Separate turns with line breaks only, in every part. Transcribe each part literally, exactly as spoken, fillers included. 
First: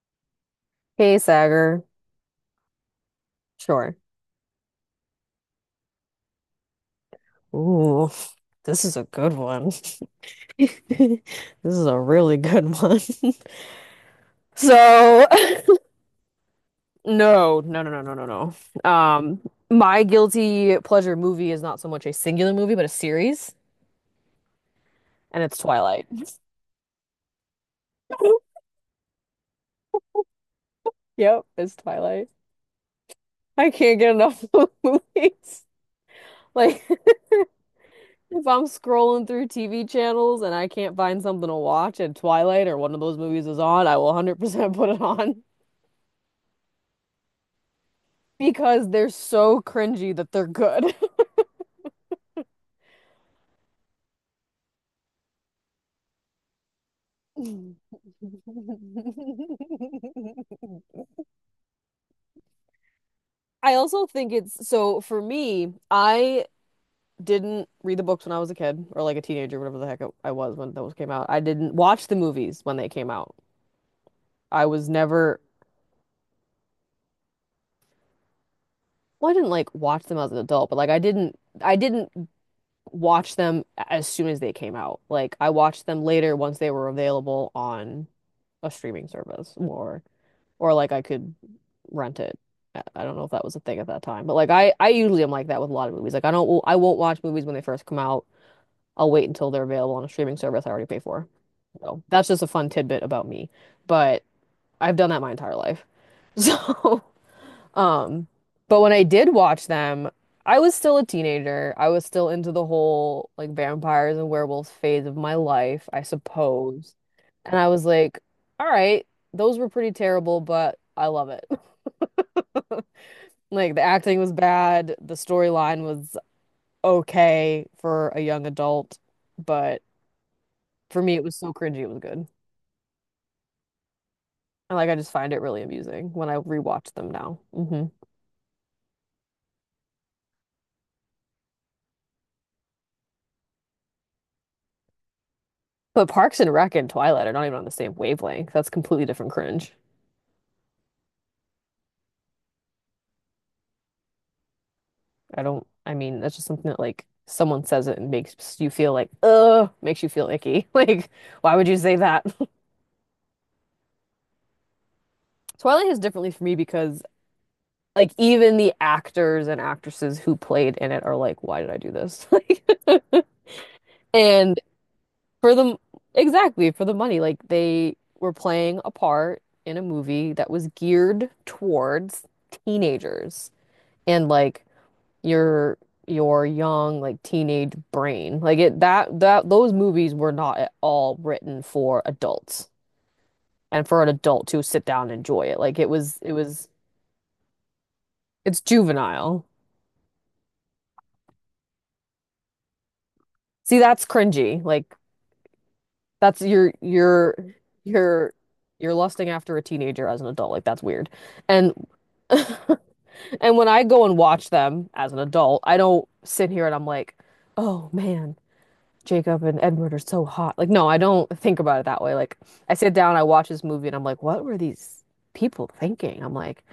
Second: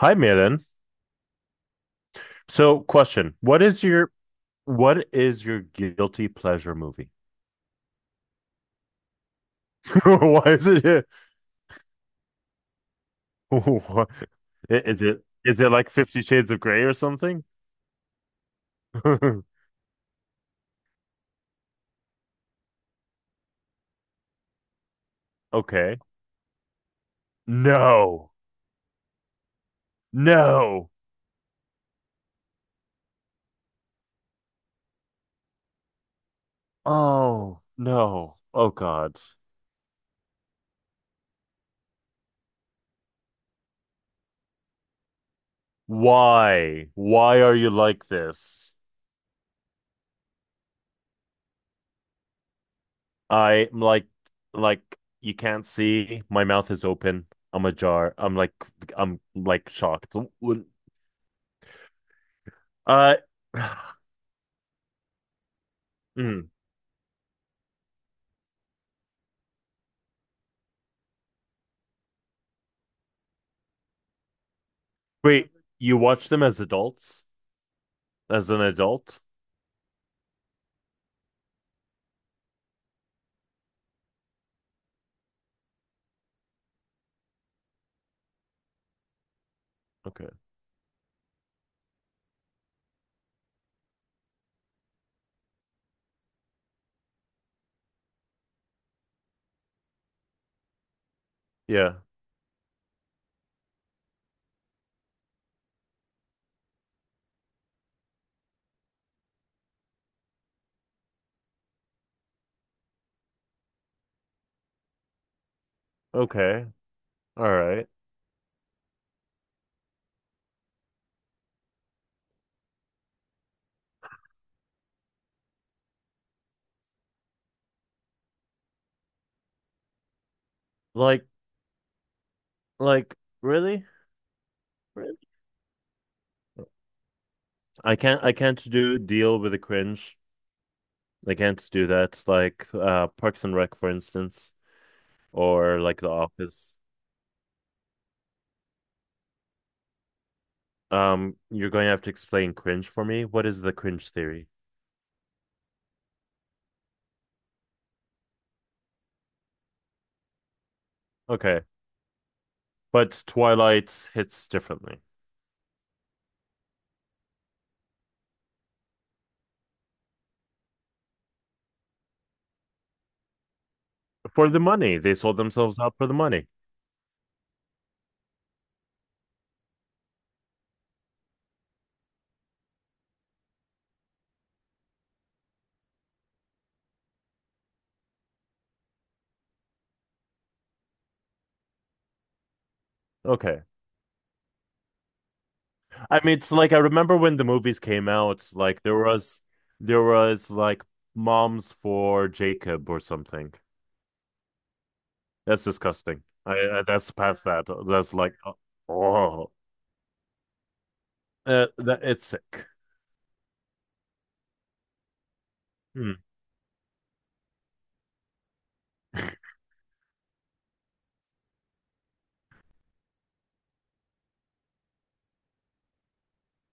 Hi, Miren.
Hey, Sagar.
So, question: What is
Sure.
your what is your guilty pleasure movie?
Ooh, this is a good one.
Why is it?
This is a really good one.
Why- i- Is it
So,
is it like Fifty Shades of Grey or something?
no, no, no, no, no, no, no. Um, my guilty pleasure movie is not so much a singular movie, but a series, and it's
Okay.
Twilight.
No. No.
Yep, it's Twilight. I can't get enough of movies. Like,
Oh, no.
if I'm
Oh God.
scrolling through T V channels and I can't find something to watch, and Twilight or one of those movies is on, I will one hundred percent put it on.
Why? Why are you like this?
Because they're so cringy that they're good.
I'm like like you can't see. My mouth is open. I'm ajar. I'm like I'm like shocked. Uh
I also think it's so for me, I
mm.
didn't read the books when I was a kid or like a teenager, whatever the heck I was when those came out. I didn't watch the movies when they came out. I was never,
Wait, you watch them as adults? As an adult?
well, I didn't like watch them as an adult, but like I didn't, I didn't watch them as soon as they came out. Like I watched them later once they were available on a streaming service or
Okay.
or like I could rent it. I I don't know if that was a thing at that time, but like I I usually am like that with a lot of movies. Like I don't I won't watch movies when they first come out. I'll wait until they're available on a streaming service I already pay for.
Yeah.
So that's just a fun tidbit about me. But I've done that my entire life. So, um, but when I did watch them, I was still a teenager. I was still into the whole like vampires and werewolves phase of my life, I
Okay.
suppose.
All
And I was
right.
like, all right, those were pretty terrible, but I love it. Like the acting was bad, the storyline was okay for a young adult, but for me it
Like,
was so cringy it was good.
like, really?
And like I just
Really?
find it really amusing when I rewatch them now. hmm
I can't, I can't do deal with the cringe. I can't do that. Like, uh, Parks and Rec, for instance, or like
But
The
Parks and Rec
Office.
and Twilight are not even on the same wavelength. That's completely different cringe.
Um, you're going to have to explain cringe for me. What is the cringe theory?
I don't, I mean, that's just something that like someone says it and makes you feel like, ugh, makes you feel icky. Like, why
Okay.
would you say that?
But Twilight hits differently.
Twilight is differently for me because like even the actors and actresses who played in it are like, why did I do this? Like
For
And
the money. They sold
for the
themselves out for the money.
exactly for the money, like they were playing a part in a movie that was geared towards teenagers and like your your young like teenage brain. Like it that that those movies were not at all written for adults
Okay.
and for an adult to sit down and enjoy it. Like it was
I
it
mean, it's
was
like I remember when the movies came out,
it's
like there was
juvenile.
there was like moms for Jacob or something.
See, that's cringy. Like
That's disgusting.
That's
I,
you're
I that's
you're
past that. That's
you're
like uh,
you're lusting
oh,
after a teenager as an adult. Like that's weird.
uh,
And
that it's sick.
and when I go and watch them as an adult, I don't
Hmm.
sit here and I'm like, "Oh man, Jacob and Edward are so hot." Like no, I don't think about it that way. Like I sit down, I watch this movie and I'm like, "What were these people thinking?" I'm like,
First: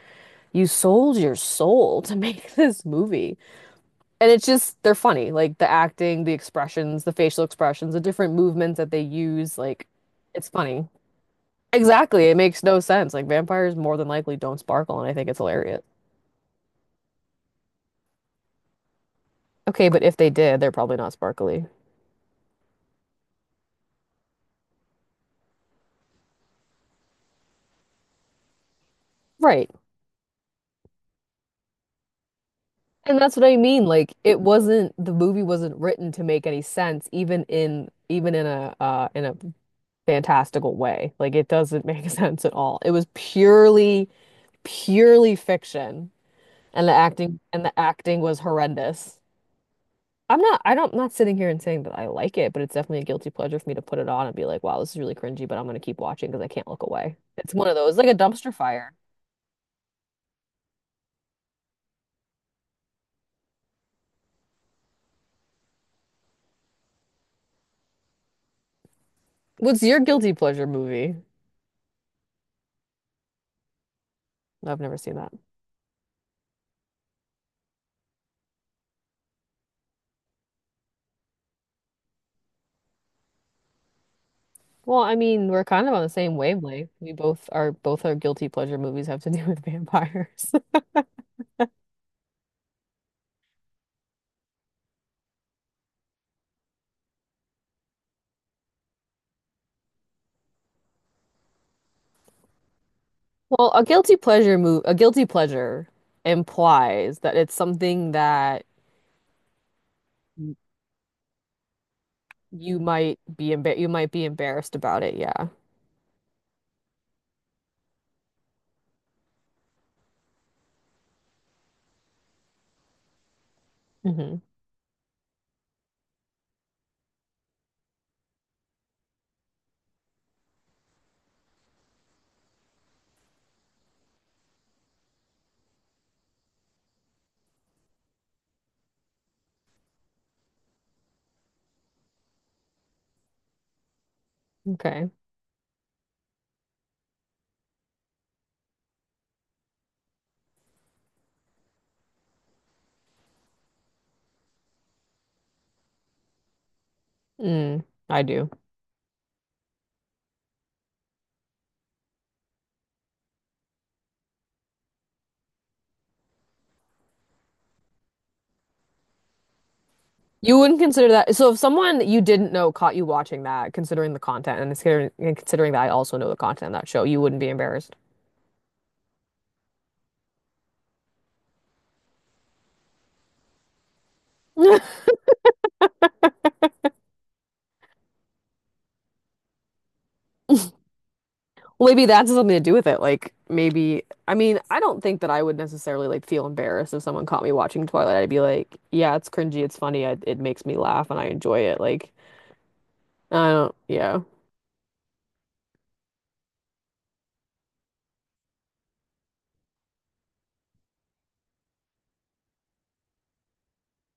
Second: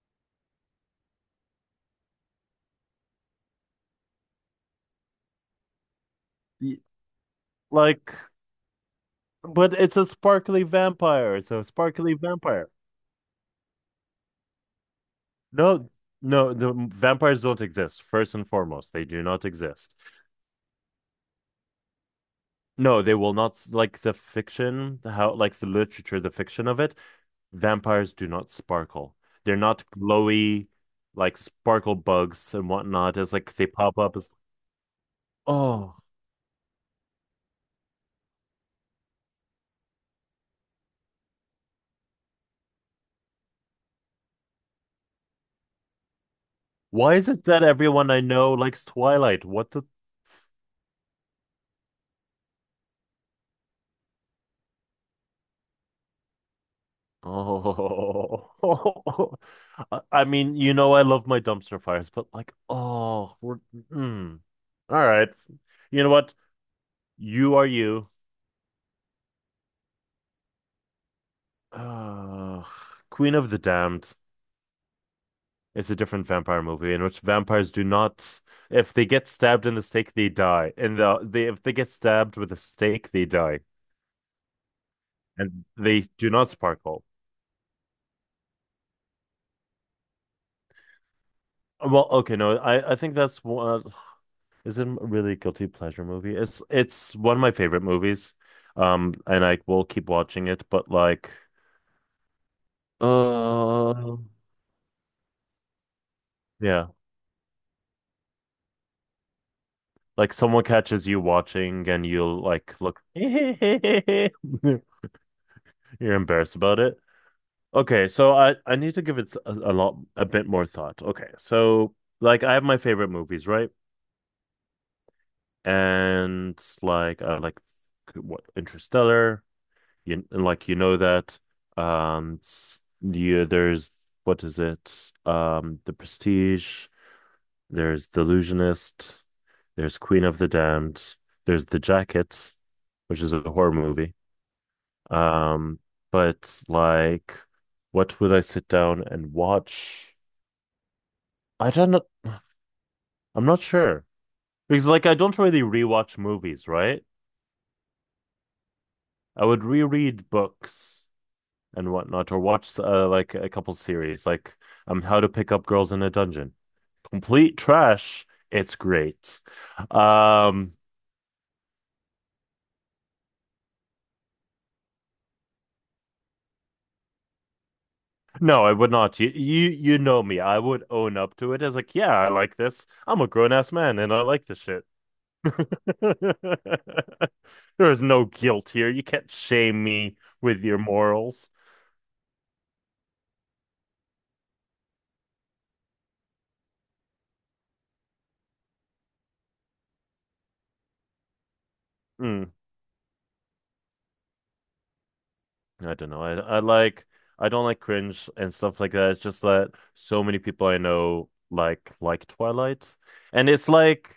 "You sold your soul to make this movie." And it's just they're funny. Like the acting, the
Y-
expressions, the facial expressions, the
Like,
different movements that they use,
but
like
it's a
it's
sparkly
funny.
vampire. It's a sparkly
Exactly. It makes
vampire.
no sense. Like vampires more than likely don't sparkle, and I think it's hilarious.
No, no, the vampires don't exist. First and foremost, they do not
Okay,
exist.
but if they did, they're probably not sparkly.
No, they will not s- like the fiction, how like the literature, the fiction of it. Vampires do not sparkle. They're
Right.
not glowy, like sparkle bugs and whatnot.
And
It's
that's what
like
I
they
mean.
pop
Like
up as,
it wasn't the movie wasn't
oh,
written to make any sense, even in even in a uh in a fantastical way. Like it doesn't make sense at all. It was purely, purely fiction. And the
why is
acting
it that
and the
everyone I
acting was
know likes
horrendous.
Twilight? What the?
I'm not, I don't, not sitting here and saying that I like it, but it's definitely a guilty pleasure for me to put it on and be like, wow, this is really cringy, but I'm gonna keep watching because I can't look away. It's one of those, like a
Oh,
dumpster fire.
I I mean, you know, I love my dumpster fires, but like, oh, we're, mm. All right. You know what? You are you.
What's your guilty pleasure movie?
Uh, Queen of the Damned.
No, I've never seen that.
It's a different vampire movie in which vampires do not, if they get stabbed in the stake, they die. And the they if they get stabbed with a stake, they die,
Well, I mean, we're
and
kind of on
they
the
do
same
not
wavelength.
sparkle.
We both are, both our guilty pleasure movies have to do with vampires.
Well, okay, no, I I think that's what is it. Really guilty pleasure movie? It's it's one of my favorite movies, um, and I will keep watching it. But like,
Well, a guilty
uh,
pleasure move, a guilty pleasure
yeah,
implies that it's something that
like
y-
someone catches you watching, and you'll like
you
look,
might be embar you might be
you're
embarrassed about it. Yeah.
embarrassed about it. Okay, so I I need to give it a a lot a bit more thought. Okay, so like I have my favorite movies, right?
hmm
And like uh, like what Interstellar, you and, like you know that. Um, s- yeah, there's what is it? Um, The Prestige. There's The Illusionist. There's Queen of the Damned. There's The Jacket, which is a horror movie.
Okay.
Um, but like, what would I sit down and watch? I don't know. I'm not sure because like I don't really rewatch movies, right?
Mm, I do.
I would reread books and whatnot, or watch uh, like a couple series, like um How to Pick Up Girls in a Dungeon. Complete trash. It's great.
You
Um,
wouldn't consider that. So if someone you didn't know caught you watching that, considering the content and considering, and considering that I also know the content of that show, you wouldn't be embarrassed.
no, I would not. You you you know me. I would own up to it as like, yeah, I like this. I'm a grown ass man and I like this shit. There is no guilt here. You can't shame me with your morals.
Well, maybe that's something to do with it. Like maybe, I mean, I don't think that I would necessarily like feel embarrassed if someone caught me watching Twilight. I'd be like, yeah, it's cringy, it's funny, I, it makes me laugh and I enjoy it. Like,
Mm.
I don't, yeah.
I don't know. I I like I don't like cringe and stuff like that. It's just that so many people I know like like Twilight. And it's like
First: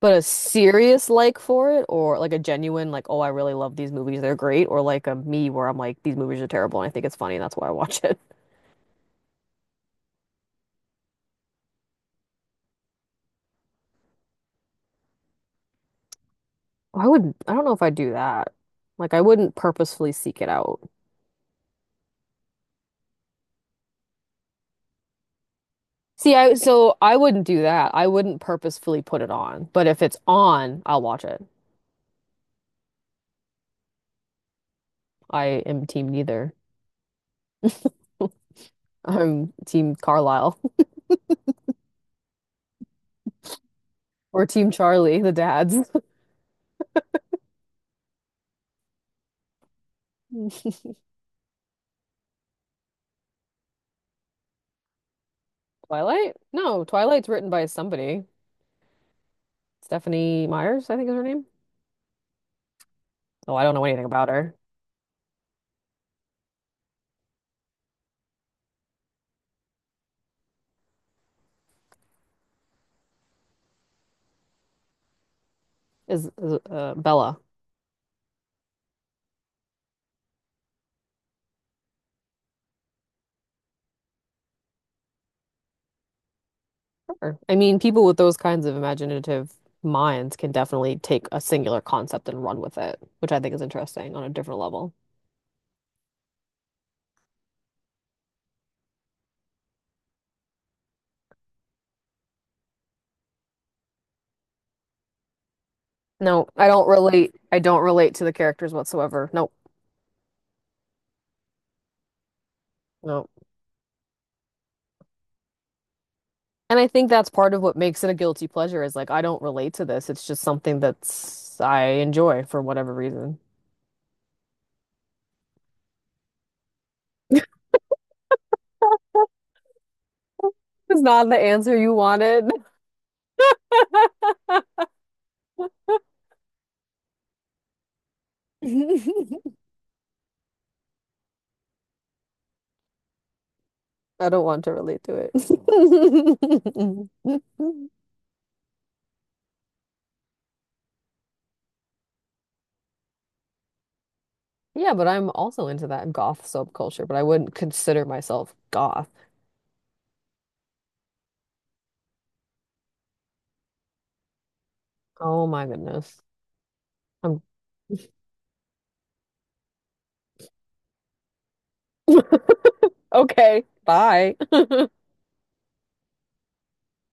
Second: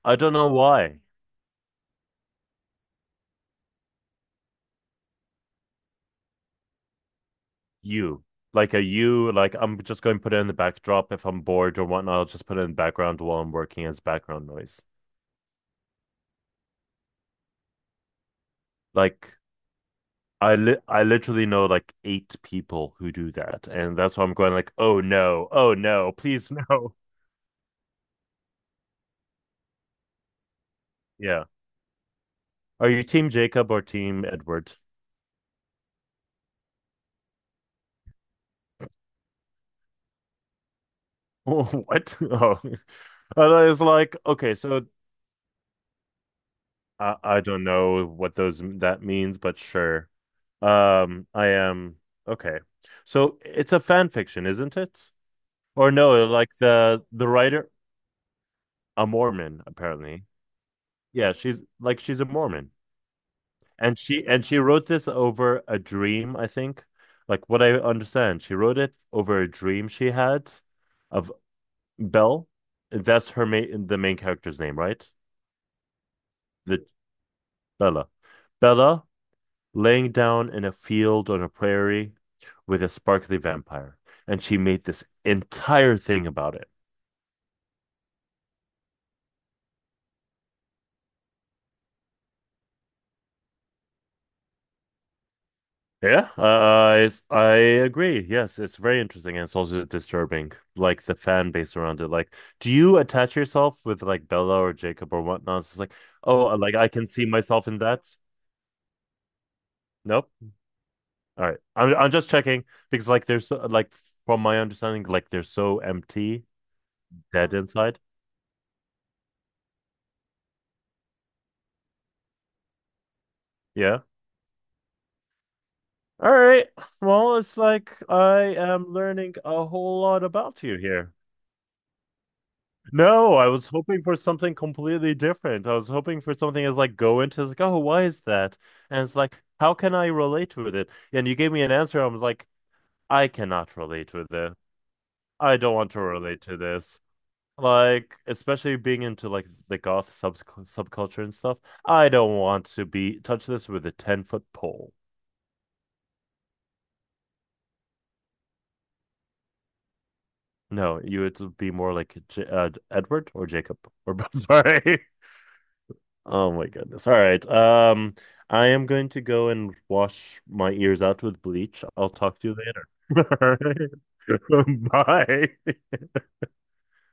But
I
a
don't know why.
serious like for it, or like a genuine like, oh, I really love these movies, they're great, or like a me where I'm like, these movies are terrible and I think it's funny and that's why I watch it.
You. Like a you, like I'm just going to put it in the backdrop if I'm bored or whatnot, I'll just put it in the background while I'm working as background noise.
I would, I don't know if I'd do that. Like, I
Like
wouldn't purposefully seek it
I li
out.
I literally know like eight people who do that. And that's why I'm going like, oh no, oh no,
See,
please
I,
no.
so I wouldn't do that. I wouldn't purposefully put it on. But if it's on, I'll watch it.
Yeah. Are you team Jacob or team Edward?
I am team neither. I'm team Carlisle
What? Oh, I thought it was like,
or
okay,
team
so
Charlie, the dads.
I, I don't know what those that means, but sure. Um, I am okay. So it's a fan fiction, isn't it? Or no,
Twilight?
like
No,
the
Twilight's
the
written by
writer,
somebody.
a Mormon, apparently.
Stephanie Myers, I think is her
Yeah,
name.
she's like she's a Mormon.
Oh, I don't know
And
anything
she
about
and
her.
she wrote this over a dream, I think. Like what I understand, she wrote it over a dream she had of Belle. That's her main the main character's name, right?
Is, is
The
uh, Bella.
Bella. Bella laying down in a field on a prairie with a sparkly vampire, and she made this entire thing about it.
Sure. I mean, people with those kinds of imaginative minds can definitely take a singular concept and run with it, which I think is interesting on a different level.
Yeah, uh, it's, I agree. Yes, it's very interesting and it's also disturbing, like the fan base around it. Like, do you attach yourself with like Bella or Jacob or whatnot? It's like,
No,
oh,
I
like
don't
I can see
relate. I
myself in
don't
that.
relate to the characters whatsoever. Nope.
Nope. All right, I'm I'm just checking because like
Nope.
there's so, like from my understanding, like they're so empty,
And I think that's part
dead
of what
inside.
makes it a guilty pleasure is like I don't relate to this. It's just something that's I enjoy for whatever reason.
Yeah. All right. Well, it's like I am learning a whole lot about you
It's
here.
not the answer you wanted.
No, I was hoping for something completely different. I was hoping for something that's like go into it's like, oh, why is that? And it's like, how can I relate with it? And you gave me an answer. I'm like, I cannot relate
I
with
don't
it.
want to relate to it.
I don't want to relate to this. Like, especially being into like the goth sub subculture and stuff. I don't want to be touch this with a ten foot pole.
Yeah, but I'm also into that goth subculture, but I wouldn't consider myself goth.
No, you would be more like J uh, Edward or Jacob or Sorry.
Oh my goodness.
Oh my goodness. All
I'm
right. Um, I am going to go and wash my ears out with bleach. I'll talk to you later.
okay, bye.
All right. Bye.